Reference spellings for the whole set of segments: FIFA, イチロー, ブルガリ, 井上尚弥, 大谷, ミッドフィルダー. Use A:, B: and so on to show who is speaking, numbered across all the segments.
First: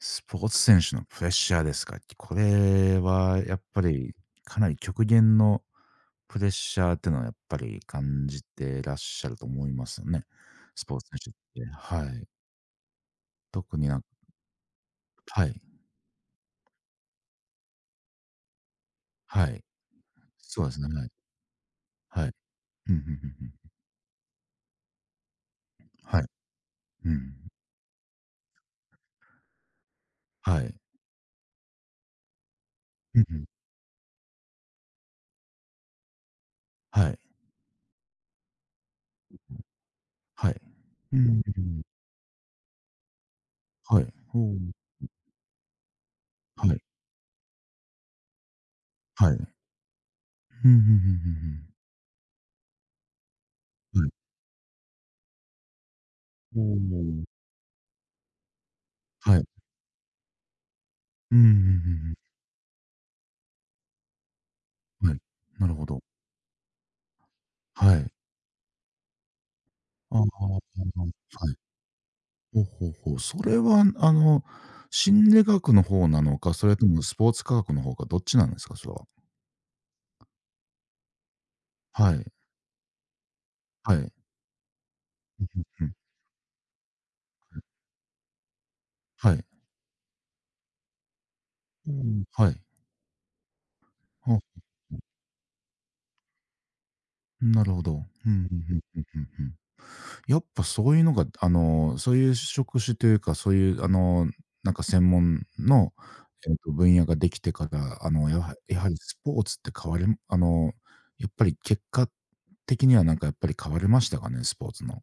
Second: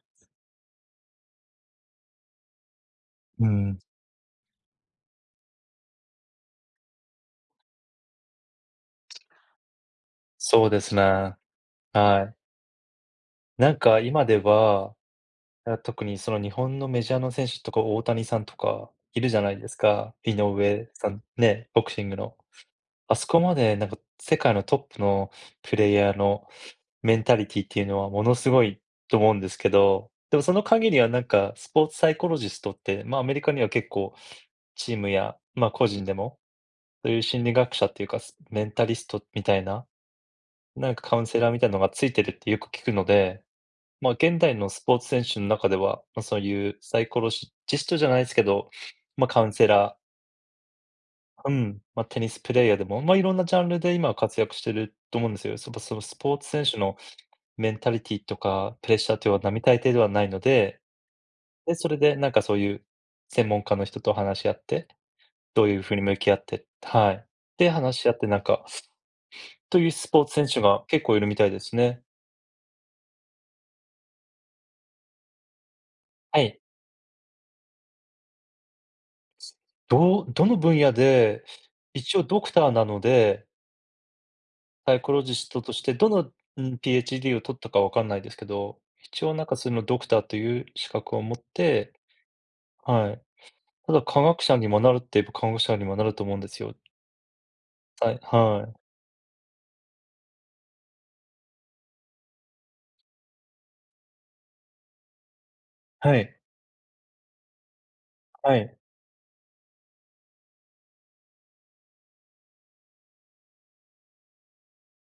A: スポーツ選手のプレッシャーですか。これは
B: う
A: やっ
B: ん、
A: ぱりかなり極限のプレッシャーっていうのはやっぱり感じてらっしゃると思いますよね。
B: そうで
A: ス
B: す
A: ポーツ選
B: ね。
A: 手って。はい。
B: はい。な
A: 特
B: ん
A: にな
B: か
A: んか
B: 今では、
A: はい。
B: 特にその日本のメジャーの選手とか大谷さんとかいるじゃ
A: は
B: ない
A: い。
B: ですか。井
A: そうですね。
B: 上
A: は
B: さ
A: い。
B: ん、ね、ボクシング
A: はい。
B: の。
A: うん、うんうん
B: あそこ
A: う
B: ま
A: ん。
B: でなんか世界のトップのプレイヤー
A: はい。
B: の
A: う
B: メンタ
A: ん。
B: リティっていうのはものすごいと思うんですけど、でもそ
A: は
B: の
A: い。
B: 限りはなんかスポーツサイコロジストって、ま、
A: う
B: ア
A: ん
B: メ
A: う
B: リ
A: ん。
B: カには結構チームや、ま、個人でも、
A: は
B: そう
A: い。
B: いう心理学者っていうか、メンタリストみたいな
A: はい。
B: なんかカ
A: うん
B: ウン
A: う
B: セ
A: ん
B: ラーみ
A: う
B: たいなの
A: ん。
B: がついてるってよく聞くので、
A: はい。
B: まあ、
A: お
B: 現代
A: お。
B: のスポーツ選手の中では、まあ、そう
A: は
B: いう
A: い。
B: サイコロシジストじゃないですけど、まあ、
A: はい。
B: カ
A: う
B: ウ
A: ん、
B: ンセラ
A: うんう
B: ー、う
A: ん
B: ん、まあ、テニスプレイヤーでも、まあ、いろんなジャンルで
A: うんうん。はい。
B: 今活躍してると思うんですよ。そのスポーツ
A: お
B: 選手の
A: お。
B: メンタリティとか、プレッシャーというの
A: は
B: は
A: い。
B: 並大抵ではないので、
A: うん、うんうんう
B: で、それ
A: ん。
B: でなんかそういう専門家の人と話し合って、
A: はい。
B: ど
A: な
B: う
A: る
B: いう
A: ほ
B: ふうに
A: ど。
B: 向き合ってはい。で、
A: は
B: 話し合
A: い。
B: ってなんか、というス
A: あ
B: ポ
A: あ、
B: ー
A: は
B: ツ選手が結構い
A: い。
B: るみたいですね。
A: ほうほうほう。それは、心理学の方なの
B: は
A: か、
B: い。
A: それともスポーツ科学の方か、どっちなんですか？それは。
B: どの分野で、
A: は
B: 一応
A: い。
B: ドクターなので、
A: はい。
B: サイコロジストとし
A: う
B: て
A: ん。
B: どの、うん、PhD を取ったかわかんないですけど、一
A: は
B: 応な
A: い。
B: んかそのドクターという資格を持っ
A: う
B: て
A: ん、はい。
B: はい。ただ科
A: あ、
B: 学者にもなるって言えば科学者にもなると思うんですよ。
A: なるほど。
B: はい、
A: うんうん
B: は
A: うん
B: い。
A: うんうんうん。やっぱそういうのが、そういう職種というか、そういう、なんか専門の、
B: はい、
A: 分野ができてから、
B: はい。
A: やはりスポーツって変わりやっぱり結果的には、なんかやっぱり変わりましたかね？スポーツの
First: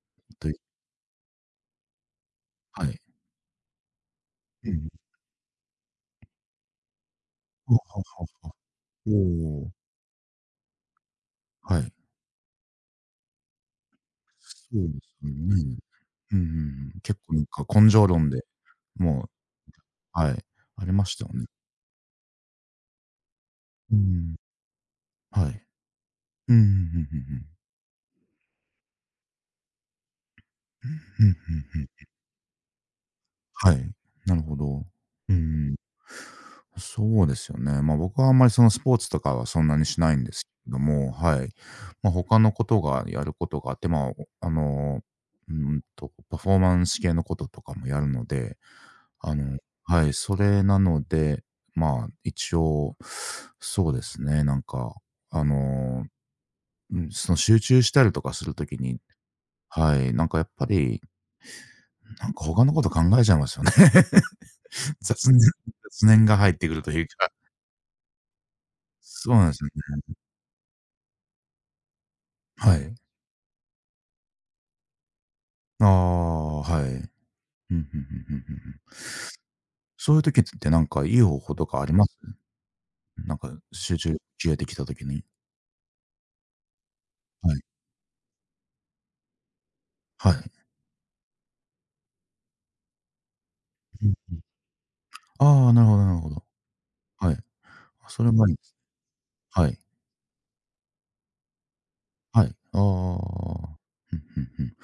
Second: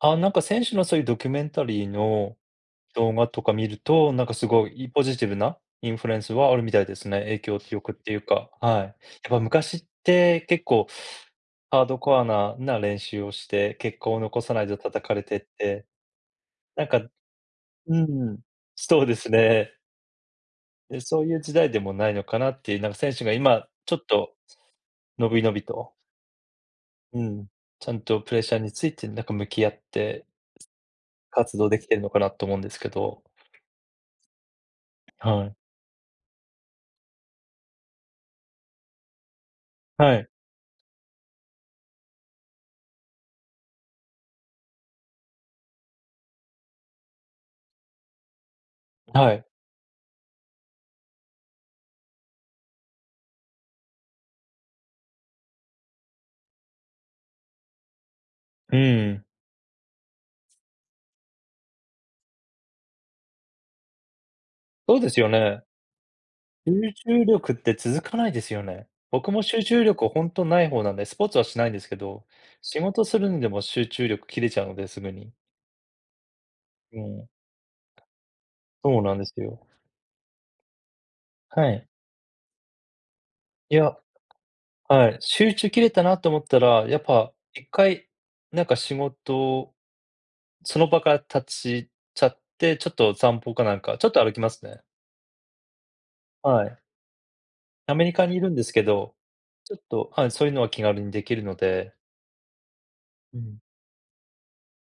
B: なんか
A: という
B: 先週のそういうドキュメンタリーの
A: はい。
B: 動画とか見ると、なんかすご
A: え
B: い
A: え。
B: ポジティブなインフルエンスはあるみたいですね。影響
A: は
B: 力っ
A: は
B: ていう
A: は。
B: か、はい。やっ
A: お
B: ぱ
A: お、
B: 昔って結構
A: は
B: ハー
A: い。
B: ドコアなな練習をして、結果を残さな
A: そ
B: いと
A: うで
B: 叩かれ
A: す
B: てっ
A: ね。
B: て、
A: うんうん
B: なん
A: うん。
B: か
A: 結構なんか根
B: う
A: 性論
B: ん、
A: で、
B: そうで
A: も
B: す
A: う
B: ね。
A: はい、あり
B: で、
A: まし
B: そ
A: た
B: う
A: よ
B: いう
A: ね。
B: 時代でもないのかなっていう、なんか選手が今ち
A: う
B: ょっ
A: ん。
B: と伸び
A: は
B: 伸び
A: い。
B: と、
A: うんうんうんうん
B: う
A: うん。
B: ん、ちゃんとプレッシャーについてなんか向き合って
A: うん、うん
B: 活動で
A: うん
B: き
A: ん。
B: てるのかなと思うんですけど。
A: はい、なるほど。う
B: はい。
A: ん。そうですよね。僕はあんまりそのスポーツとかはそんなにしな
B: は
A: いん
B: い。
A: ですけども、はい。他のことがやることがあって、まあ、あの、パフォーマンス系のこととかもやるので、
B: は
A: あ
B: い。
A: のはい、それなので、まあ、一応、そうですね、なんか、あの、うん、その集中したりとかすると
B: う
A: きに
B: ん。
A: はい、なんかやっぱり、なんか他のこと考えちゃいますよね。
B: そ うですよ
A: 雑念
B: ね。
A: が入ってくると
B: 集
A: いう
B: 中
A: か、
B: 力って続かないですよね。僕
A: そう
B: も
A: なんで
B: 集
A: すよ
B: 中力
A: ね。
B: ほんとない方なんで、スポーツはしないんですけど、
A: は
B: 仕
A: い。
B: 事するんでも集中力切れちゃうので、すぐに。
A: ああ、はい。うん、ふ
B: う
A: んふんふん
B: ん、
A: ふんふん。
B: そうなんですよ。
A: そういう時ってなんかいい方法と
B: は
A: かあ
B: い。
A: ります？なんか
B: いや、
A: 集中切れてきた時
B: はい、
A: に。
B: 集中切れたなと思ったら、やっぱ
A: はい。
B: 一回、なんか仕事、
A: はい。
B: その場から立ちちゃって、ちょっと散歩かなんか、ち
A: う
B: ょ
A: ん
B: っと歩
A: う
B: き
A: ん。
B: ますね。
A: ああ、なるほどなるほど。
B: はい。
A: はい。
B: アメ
A: あ、
B: リ
A: そ
B: カ
A: れ
B: にい
A: もあ
B: る
A: り
B: ん
A: で
B: です
A: す。
B: けど、
A: は
B: ちょ
A: い。
B: っと、はい、そういうのは気軽にできるので、
A: はい。あ
B: う
A: あ
B: ん。
A: ふんふんふん。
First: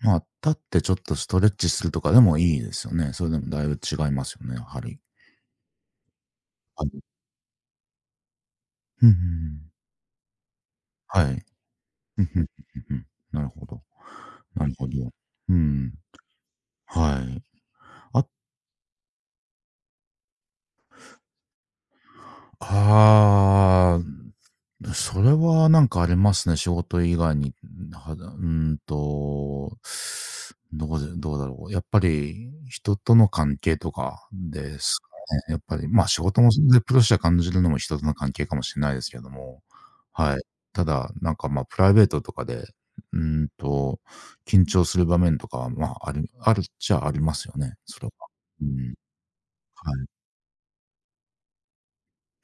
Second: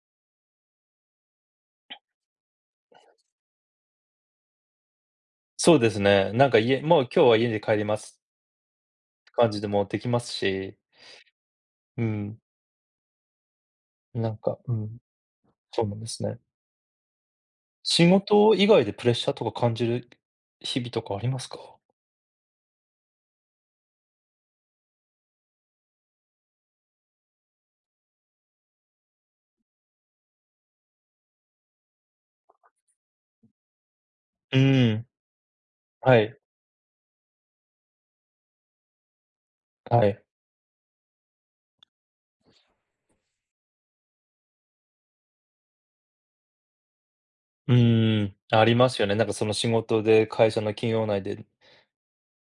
A: まあ、立ってちょっとストレッチするとかでもいいですよね。それでもだいぶ違いますよね、やはり。
B: そうですね、なんか家
A: は
B: もう
A: い。
B: 今日は家で帰ります
A: ふんふんふ
B: 感じで
A: ん。
B: もできますし、
A: はい。
B: う
A: ふん
B: ん、
A: ふんふんふんふん。なるほど。
B: なんか、
A: な
B: う
A: るほ
B: ん、
A: ど。う
B: そう
A: ん、
B: なんですね。
A: はい。
B: 仕
A: あ
B: 事以外でプレッシャーとか感じる日々とかありますか？
A: あ、あ、それはなんかありますね、仕事以外に。はうーんと、どうだろう。やっぱり人との関係とか
B: う
A: です
B: ん、
A: かね。やっぱり、
B: は
A: 仕
B: い、
A: 事もでプレッシャー感じるのも人との関係かもしれないですけども、
B: はい。
A: はい。ただ、なんか、プライベートとかで、うーんと、緊張する場面とかは、ああるあるっちゃありますよ
B: う
A: ね、それは。
B: ーん、あ
A: う
B: りま
A: ん、
B: すよね。なんかその仕
A: は
B: 事
A: い。
B: で会社の企業内で、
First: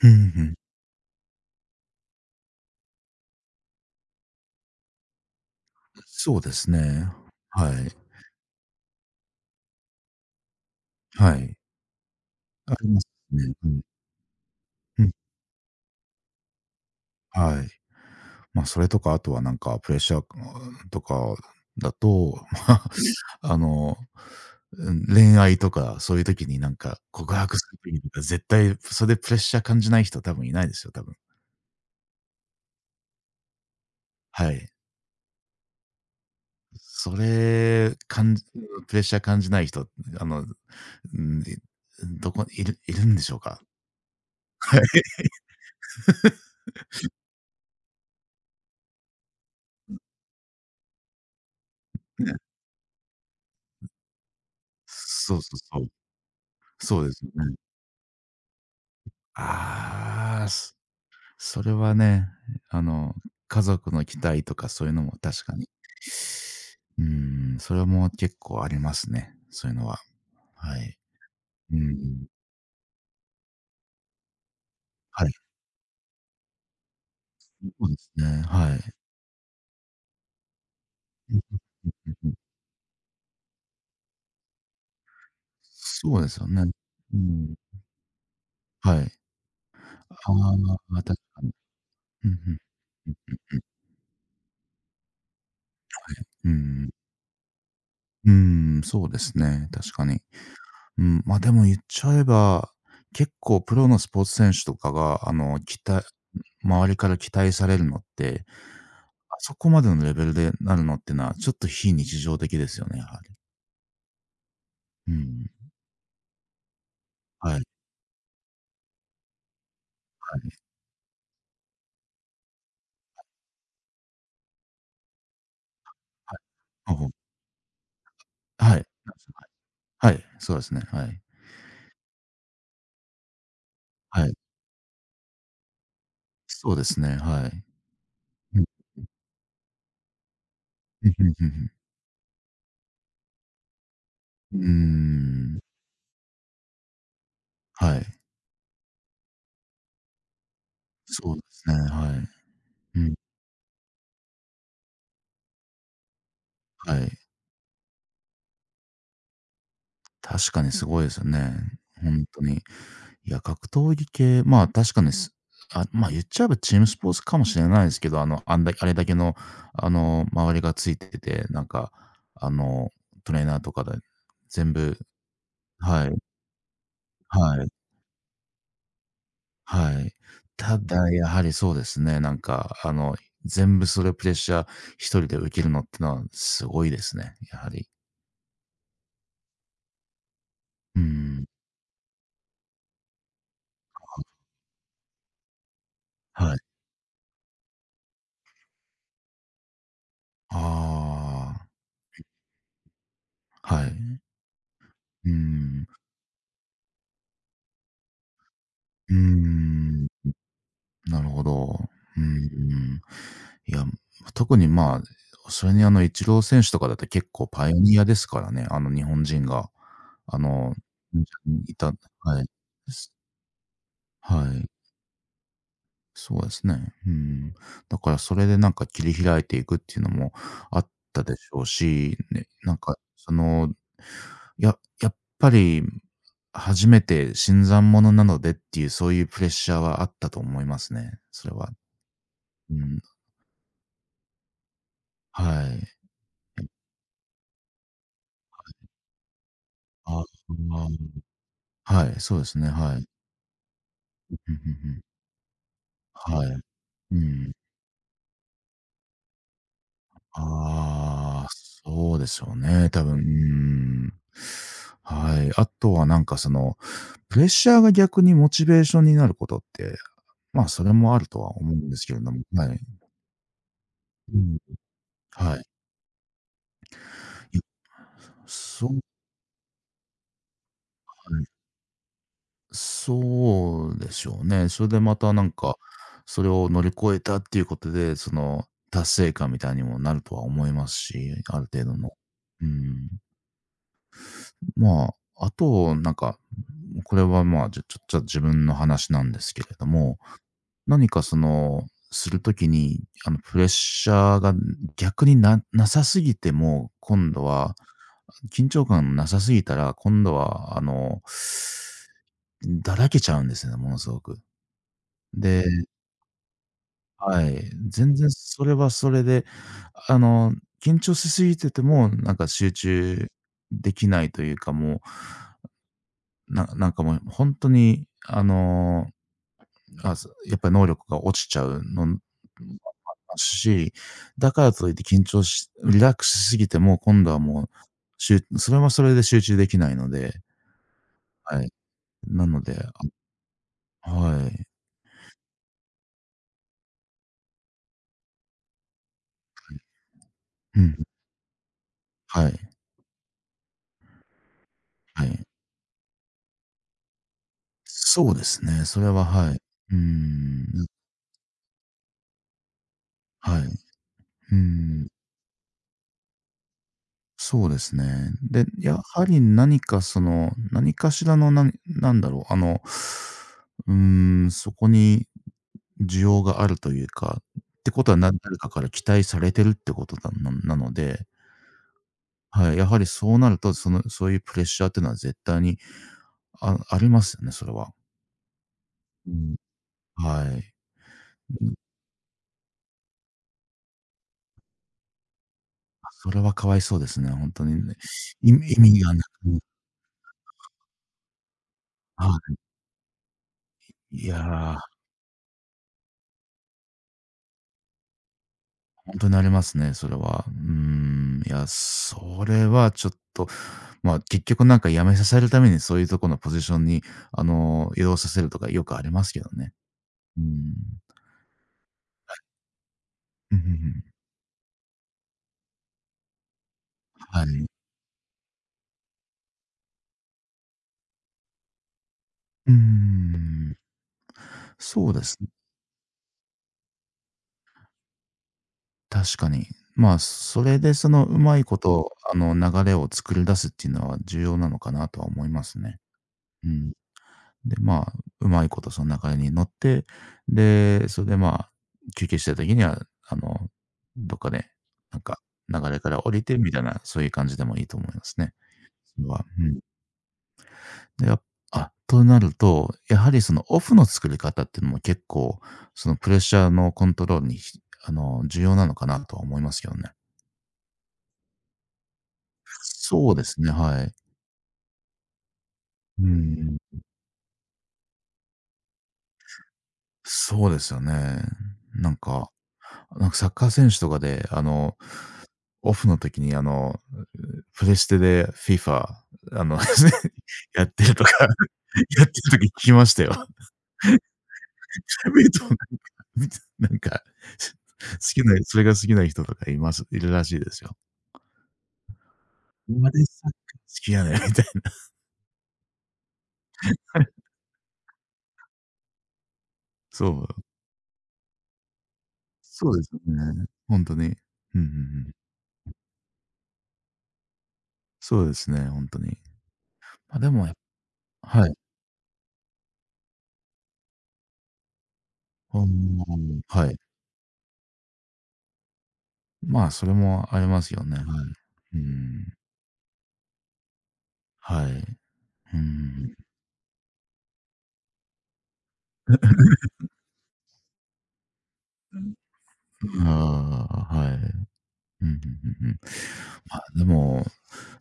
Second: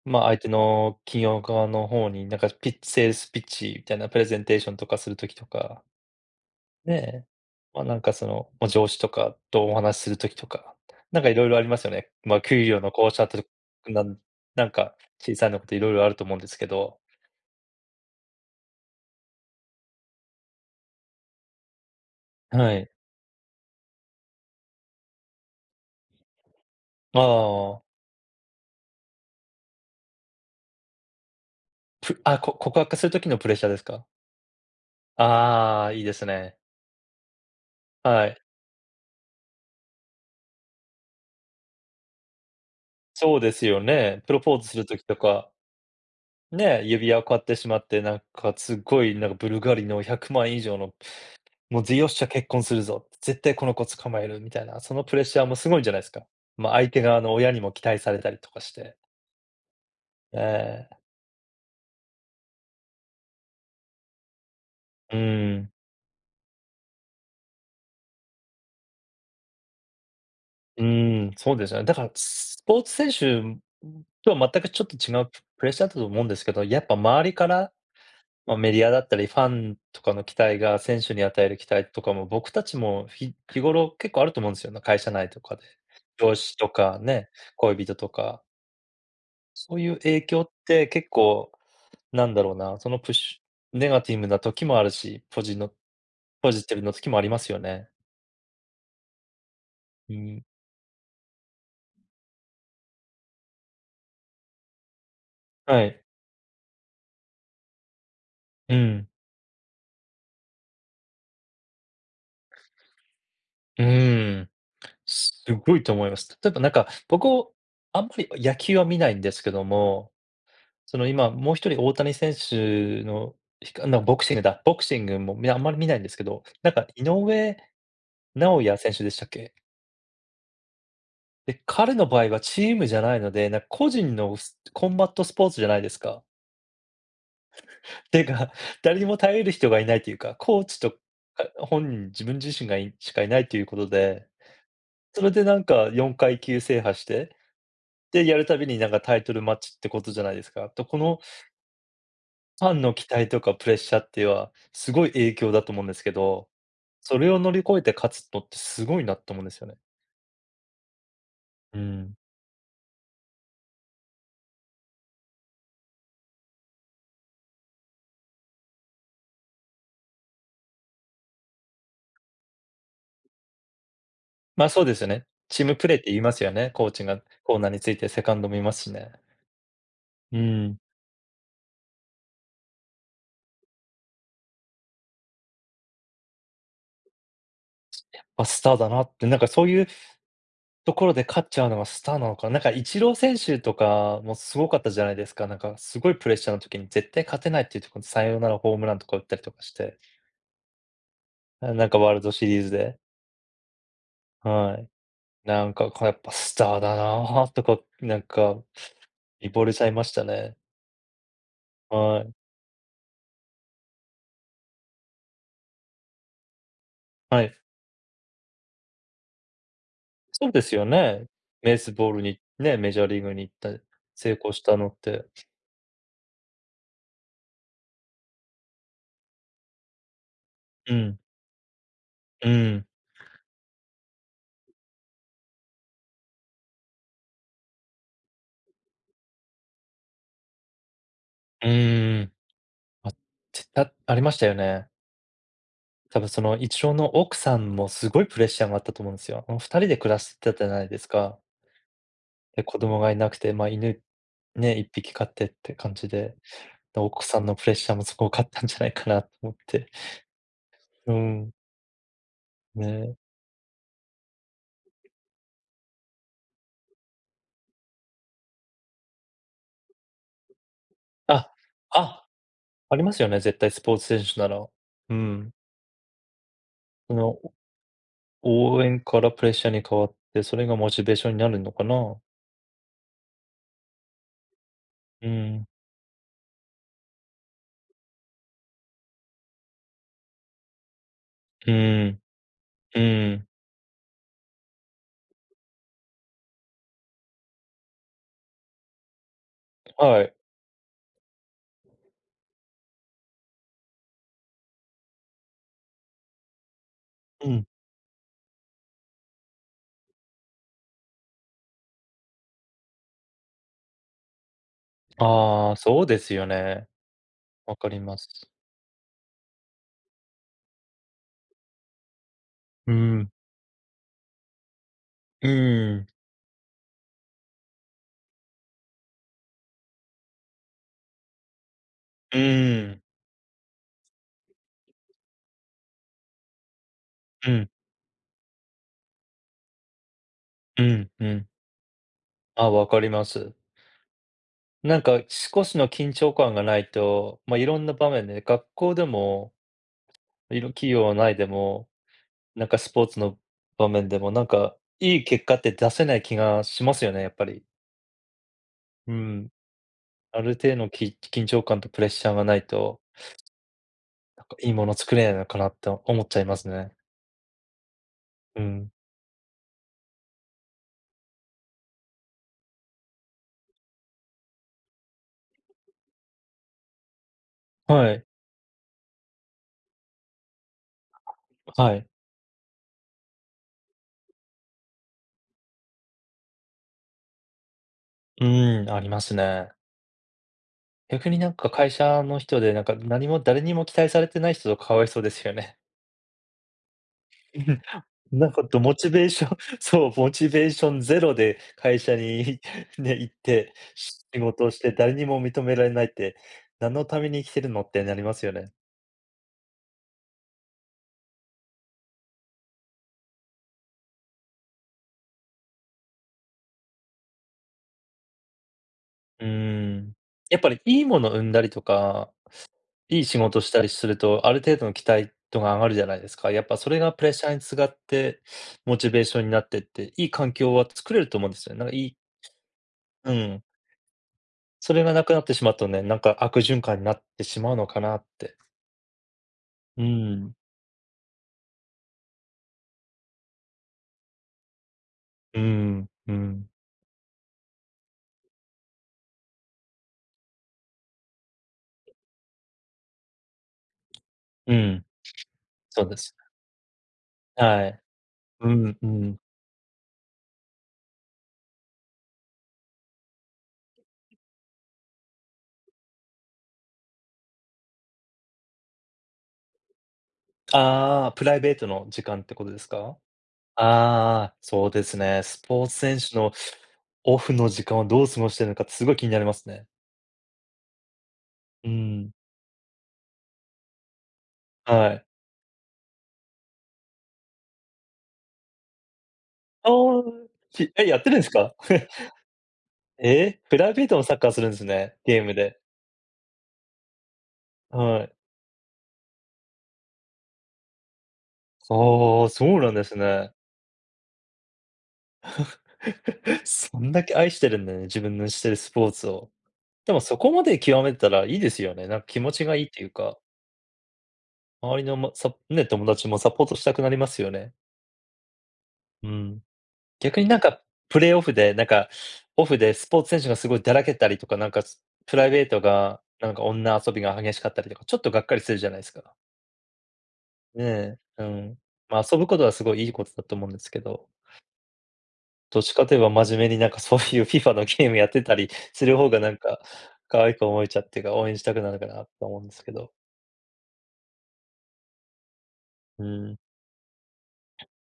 A: うん、う
B: ま、相手
A: ん。
B: の企業側の方になんかセールスピッチみたいなプレゼンテーションとかする時とか
A: そうです
B: ね
A: ね。
B: え。
A: は
B: ま、な
A: い。
B: んかその、まあ、上司とかとお話しする時とか、なんかい
A: は
B: ろいろ
A: い。
B: ありますよね。ま、給
A: あ
B: 料の
A: ります
B: 交渉とか
A: ね。うん。
B: となんか
A: うん、
B: 小さいのこといろいろあると思うんですけど。
A: はい。まあ、それとか、あとはなんかプレッシャーとかだと、
B: は
A: まあ、
B: い。
A: あの、うん、恋愛とかそういう時になんか
B: あ
A: 告白す
B: あ、
A: る時とか、絶対それでプレッシャー感じない人多分いないですよ、多分。
B: ぷあ、こ告白する時のプレッシャーですか？
A: はい。
B: ああ、いいですね。
A: それ、
B: はい。
A: プレッシャー感じない人、あの、うん、どこいるんでし
B: そ
A: ょう
B: うで
A: か？
B: すよね。プロポー ズす
A: はい。
B: る時とか、ね、指輪を買ってしまって、なんかすごいなんかブルガリの100万以上のもう「ぜよっしゃ、
A: ね、
B: 結婚するぞ」「絶対この子捕まえる」みたいな、そのプレッ
A: そ
B: シャ
A: う
B: ー
A: そ
B: も
A: う
B: すごい
A: そ
B: ん
A: う。
B: じゃないですか。まあ、相
A: そ
B: 手
A: うで
B: 側
A: すよ
B: の親
A: ね。
B: にも期待されたりとかして。
A: ああ、
B: え
A: それはね、あの、家族の期待とかそういうのも
B: え、う
A: 確かに。
B: ん、
A: うーん、それも結構ありますね、そういうのは。は
B: う
A: い。
B: ん、そうです
A: う
B: よ
A: ん
B: ね。
A: う
B: だから、
A: ん。
B: スポーツ選手、とは全くちょっと違
A: は
B: う
A: い、
B: プレッシャーだと思うんですけど、やっぱ周りから、
A: そうですね、
B: まあ、メ
A: は
B: デ
A: い。
B: ィアだったり、ファンとかの期待が選手に
A: うん
B: 与える期待と
A: う
B: か
A: ん
B: も、
A: うん。
B: 僕たちも日頃結構あると思うんですよね、会社内とかで。
A: そうで
B: 上
A: すよ
B: 司
A: ね。
B: とか
A: う
B: ね、
A: ん。
B: 恋人とか。
A: はい。
B: そういう
A: あ
B: 影響って
A: あ、
B: 結
A: 確かに。
B: 構な
A: うん
B: ん
A: う
B: だろう
A: ん
B: な、そのプッシ
A: うん。
B: ュネガティブな時もあるし、
A: う
B: ポジティブ
A: ん。
B: の時もありますよね。
A: うーん、そうですね、確か
B: う
A: に。
B: ん。
A: うん、でも言っちゃえば、結構プロのスポーツ選手とかが、
B: はい。
A: 周りから期待されるのって、
B: うん。
A: あそこまでのレベルでなるのってのは、ちょっと非日常的ですよね、やはり。
B: うーん。
A: う
B: す
A: ん。
B: ごいと思います。例えばなんか、僕、
A: はいはい、
B: あんまり野球は見ないんですけども、その今もう一人大谷選手の、ひかなボクシングだ、ボクシングもあんまり見ないんですけ
A: はい。
B: ど、なんか
A: ほう
B: 井
A: ほう。
B: 上尚弥
A: はい。
B: 選手でしたっけ？
A: はい。そうですね、はい。
B: で、彼の場合はチームじゃないので、なんか個人
A: はい。
B: のコンバットスポーツじゃないですか。
A: そうですね、はい。
B: ていうか、
A: うん。
B: 誰にも頼る人がいないというか、コーチとか
A: うん、ふんふんふん。
B: 本人、自分自身しかいないということで、
A: うー
B: それでな
A: ん、
B: んか4階級制覇して、
A: はい。
B: で、やるたびになんかタイトルマッチってことじゃないですか。と、この
A: そうですね、はい。
B: ファンの
A: う
B: 期
A: ん、
B: 待とかプレッシャーっていうのは、すごい影響だと思うんですけど、
A: は
B: そ
A: い。
B: れを乗り越えて勝つのってすごいなと思うんですよね。
A: 確かにすごいですよね。
B: う
A: ほ
B: ん。
A: んとに。いや、格闘技系、まあ、確かに言っちゃえばチームスポーツかもしれないですけど、あんだあれだけの、周りがついてて、なんか、あの、トレーナーとかで
B: ま、
A: 全
B: そうで
A: 部
B: すよね。チームプレーっ
A: は
B: て
A: い、
B: 言いますよね。コーチがコー
A: は
B: ナ
A: い、
B: ーについてセカンドもいますしね。
A: はい。
B: うん、
A: ただ、やはりそうですね、なんか、全部それプレッシャー一人で受けるのってのはすごいですね、やはり。
B: あ、スターだなって、なんかそういうと
A: うー
B: ころで勝
A: ん、
B: っちゃうのがスターなのかな。なんかイチロー選手とかもすごかったじゃないですか。なんかすごいプレッシャー
A: はい。
B: の時に絶対勝てないっていうところでサヨナラホームランとか打ったりとかして、
A: あ
B: あ、なんかワールドシリーズで、
A: あ、はい。
B: はい。
A: うー
B: なん
A: ん。
B: か、こうやっぱスターだなあとか、なんか、
A: うー
B: 見惚れちゃいま
A: ん。
B: したね。
A: なるほど。う
B: は
A: んう
B: い。
A: ん。いや、特に、まあ、それに、イチロー選手とかだって結
B: は
A: 構
B: い。
A: パイオニアですからね、日本人が、あ
B: そうです
A: の、
B: よね。ベ
A: い
B: ース
A: た
B: ボールに
A: はい。
B: ね、メジャー
A: す
B: リーグに行った成
A: は
B: 功し
A: い。
B: たのって。
A: そうですね。うん。だからそれでなんか切り開いていくっていうのもあっ
B: うん、
A: たでしょうし、ね、
B: う
A: なん
B: ん、
A: か、その、やっぱり初めて新参者なのでっていう、そういうプレッシャーはあったと思いますね、それ
B: う
A: は。
B: ーん。
A: うん。
B: あ、ありましたよね。
A: はい。
B: 多分そのイチローの奥さんもすごいプレッシャーがあったと思うんですよ。あの2人で暮ら
A: ああ、
B: してたじゃないですか。
A: はい、そうです
B: で、
A: ね、
B: 子供
A: はい。
B: がいなくて、まあ、犬
A: ふんふん
B: ね、1
A: ふん。
B: 匹飼ってって感じで、
A: はい。
B: で、
A: う
B: 奥さん
A: ん。
B: のプレッシャーもすごかったんじゃないかなと思って。う
A: ああ、
B: ん、
A: そうでしょうね、多分、
B: ね。
A: うーん。はい。あとはなんかその、プレッシャーが逆にモチベーションになることって、まあ、それもあると
B: あ、
A: は思うんですけれ
B: あ、
A: ども、はい。
B: ありますよね、絶対スポーツ選
A: う
B: 手な
A: ん、
B: ら。うん。
A: はい。
B: その、
A: い
B: 応
A: そう
B: 援
A: は
B: からプレッシャーに変わって、それがモチベーションにな
A: い。
B: るのかな？
A: そうでしょうね。それでま
B: う
A: たなん
B: ん、
A: か、それを乗り越えたっていうことで、その達成感みたいにもなるとは思いますし、ある
B: う
A: 程度の。
B: ん、
A: う
B: う
A: ん。
B: ん、
A: まあ、あとなんか、これはまあ、じゃちょちょっと自分の話なんですけれども、
B: はい、
A: 何かその、するときに、プレッシャーが逆になさすぎても、今度
B: うん。
A: は緊張感なさすぎたら、今度はだらけちゃうんですよね、ものすごく。
B: ああ、
A: で、
B: そうですよね。
A: はい。
B: わかり
A: 全
B: ま
A: 然
B: す。
A: それはそれで、あの、緊張しすぎてても、なんか集
B: う
A: 中
B: ん。
A: できないというか、も
B: うーん、
A: う、なんかもうほんとに、やっぱり能力が落ちちゃうのん
B: うーん、
A: ますし、だからといって緊張しリラックスしすぎても、今度は
B: う
A: もう、
B: ん、
A: それはそれで集中できないので、
B: うん、うん。
A: はい。なの
B: あ、
A: で、
B: わかります。
A: はい。
B: なんか少しの緊張感がないと、ま、いろんな場面で、学校でも、
A: う
B: 企
A: ん、
B: 業内でも、
A: は
B: なん
A: い、
B: かスポーツの場面でも、なんかいい
A: は
B: 結
A: い。
B: 果って出せない気がしますよね、やっぱり。
A: そうですね、それ
B: う
A: は
B: ん。
A: はい。うー
B: ある程度
A: ん。
B: の緊張感とプレッシャーがないと、
A: はい。
B: なん
A: う
B: かいいもの
A: ん、
B: 作れないのかなって思っちゃいますね。
A: そうですね。
B: う
A: で、
B: ん。
A: やはり何かその、何かしらのなんだろう、うーん、そこに需要があるというか、ってこ
B: は
A: とは、
B: い、
A: 誰かから期待されてるってことだなので、
B: はい。
A: はい、やはりそうなると、その、そういうプレッシャーっていうのは絶対にありますよね、それは。
B: うーん、ありま
A: う
B: す
A: ん。
B: ね。
A: はい。
B: 逆になん
A: う
B: か
A: ん、
B: 会社の人で、なんか何も誰にも期待されてない人とかわいそうですよね。
A: それはかわいそうですね、本当にね。
B: なんかと
A: 意
B: モ
A: 味
B: チ
A: がな
B: ベー
A: く、
B: ション そう、モチベーションゼロで会社
A: は
B: に ね、行って、
A: い。い
B: 仕事を
A: や
B: して
A: ー、
B: 誰にも認められないって、何のために生きてるのってなりますよね。
A: ほんとになりますね、それは。うーん、いや、それはちょっと、まあ、結局なんか辞めさせるためにそういうとこのポジションに、移動させるとかよくありますけ
B: う
A: どね。
B: ーん。
A: うー
B: やっぱ
A: ん。
B: りいいもの生んだりとか、いい仕
A: うん
B: 事
A: うんう
B: したり
A: ん。
B: すると、ある程度の期待度が上がるじゃないですか。やっぱそれがプレッ
A: は
B: シャーに
A: い。
B: つがって、モチベーションになってって、いい環境は作れると思うんですよね。なんかいい
A: うー
B: うん。
A: ん。
B: それ
A: そ
B: が
A: う
B: な
A: で
B: く
A: す
B: なっ
A: ね、
B: てしまうとね、なんか悪循環になってしまうのかなって。
A: 確かに。
B: う
A: まあ、
B: ーん。
A: それでそのうまいこと、流れを作り出すっていうのは重要なのかなとは思い
B: うー
A: ますね。
B: ん、う
A: う
B: ん、
A: ん。で、まあ、うまいことその流れに乗って、で、それで、まあ、休憩してる時には、あの、どっかで、
B: うん、
A: なんか、流れ
B: そう
A: か
B: で
A: ら降
B: すね。
A: りてみたいな、そういう感じでもいい
B: は
A: と
B: い。
A: 思いますね。
B: うん、う
A: それ
B: ん。
A: は、うん。で、となると、やはりそのオフの作り方っていうのも結構、そのプレッシャーのコントロールに、あの、重要なのかなとは思いますけどね。
B: ああ、プライベートの時間ってことですか？
A: そうですね、はい。
B: ああ、そうですね。スポーツ選
A: う
B: 手の
A: ん、
B: オフの時間をどう過ごしてるのかってすごい気になりますね。
A: そうですよね。
B: うー
A: なん
B: ん、
A: か、なんかサッカー選手とかで、
B: はい。
A: オフの時に、プレステで FIFA、あの、
B: ああ、
A: やっ
B: き
A: て
B: え、
A: る
B: やっ
A: と
B: て
A: か、
B: るんですか？
A: やってる時聞きました
B: え
A: よ。
B: え、プライベートもサッカーするんですね、ゲー
A: 見る
B: ム
A: と、
B: で。
A: 見てなんか、好
B: はい。
A: きなそれが好きな人とかいますいるらしいですよ。
B: ああ、そうなんで
A: 今
B: す
A: でサッ
B: ね。
A: カー好きやねんみたいな。
B: そんだけ 愛してるんだよね、自分のしてるスポーツを。でも
A: そ
B: そ
A: う。
B: こまで極めたらいいですよね。なんか気持ちがいいっ
A: そう
B: て
A: で
B: いう
A: すよ
B: か、
A: ね。本当に。うんうんう
B: 周りのま、
A: ん。
B: さね、友達もサポートしたくなりますよね。
A: そうですね、本当
B: う
A: に。
B: ん。逆
A: ま、
B: に
A: で
B: なん
A: も、
B: か、プレーオフ
A: は
B: で、
A: い。
B: なんか、オフでスポーツ選手がすごいだらけたりとか、なんか、プライベート
A: う
B: が、なん
A: ん、
B: か
A: はい。
B: 女遊びが激しかったりとか、ちょっとがっかりするじゃないですか。
A: まあ、それもありますよね。
B: ね
A: はい。
B: え、うん。
A: う
B: まあ、遊ぶ
A: ん。
B: ことはすごいいいことだと思うんですけど。
A: はい。う
B: どっちかといえば
A: ん。
B: 真面目になんかそういう FIFA のゲームやってたりする方がなんか、可愛く思えちゃってか、応援したくなるかなと思うんですけど。
A: ああ、はい。うんうんうんうん。
B: うん。
A: まあ、でも、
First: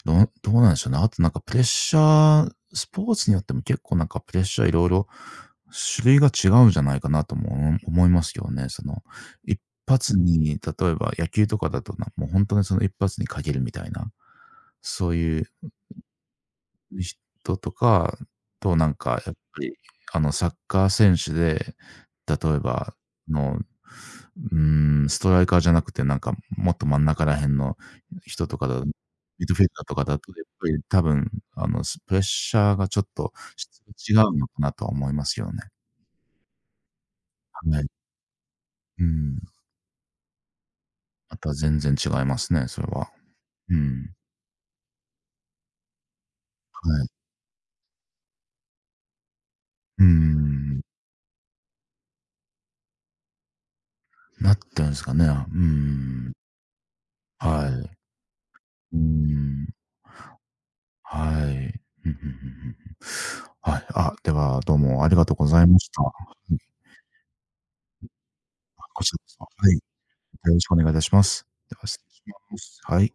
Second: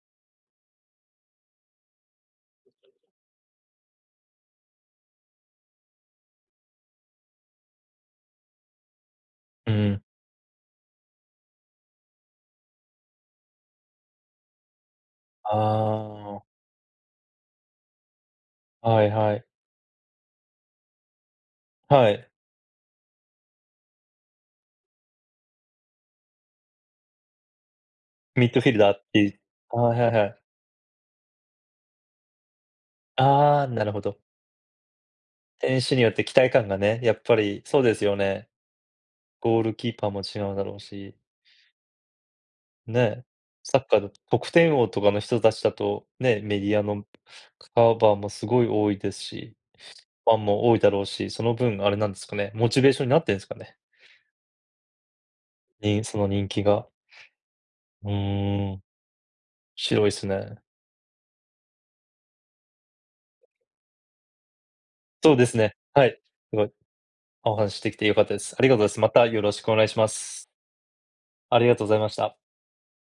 A: どうなんでしょうね。あとなんかプレッシャー、スポーツによっても結構なんかプレッシャーいろいろ種類が違うんじゃないかなとも思いますよね。その、一
B: うん。
A: 発に例えば野球とかだと、な、もう本当にその一発に限るみたいな、そういう
B: あ
A: 人とかと、な
B: あ、
A: ん
B: はい
A: か、や
B: は
A: っ
B: い。
A: ぱり、サッカー選手で、
B: はい。
A: 例えば、あの、うーん、ストライカーじゃなくて、なんか、もっと真ん中ら辺の人
B: ミッ
A: と
B: ド
A: か
B: フィル
A: だ、
B: ダ
A: ミ
B: ーっていう
A: ッドフィルダー
B: は
A: と
B: い
A: か
B: はい
A: だ
B: は
A: と、
B: い。
A: やっぱり多分、プレッシャーがちょっと
B: ああ、
A: 質
B: なるほど。
A: が違うのかなとは思いますよね。
B: 選手によって期待感がね、やっぱりそ
A: は
B: う
A: い。
B: ですよね。
A: うん。
B: ゴールキーパーも違うだろうし、
A: また全然違いますね、それは。
B: ね。
A: う
B: サッカーの
A: ん。
B: 得点王とかの人たちだと、ね、メディア
A: は
B: の
A: い。
B: カバーもすごい多いですし。
A: うー
B: ファンも多い
A: ん。
B: だろうし、その分あれなんですかね、モチベーションになってんですかね？
A: なってるんすかね。うー
B: にその
A: ん。
B: 人気が。
A: はい。
B: うーん、
A: うーん。
B: 白いすね。
A: はい。うんうんうんうん、はい。あ、では、どうもありが
B: そ
A: と
B: う
A: う
B: で
A: ご
B: す
A: ざい
B: ね、
A: ました。
B: は
A: は
B: い。す
A: い。
B: ごい、お話しできて良かったです。ありがとうです。
A: こ
B: ま
A: ちらこ
B: たよろし
A: そ。
B: く
A: はい。
B: お願いします。
A: よろしくお願いいたします。
B: ありが
A: で
B: とう
A: は
B: ござい
A: 失
B: ま
A: 礼
B: し
A: し
B: た。
A: ます。はい。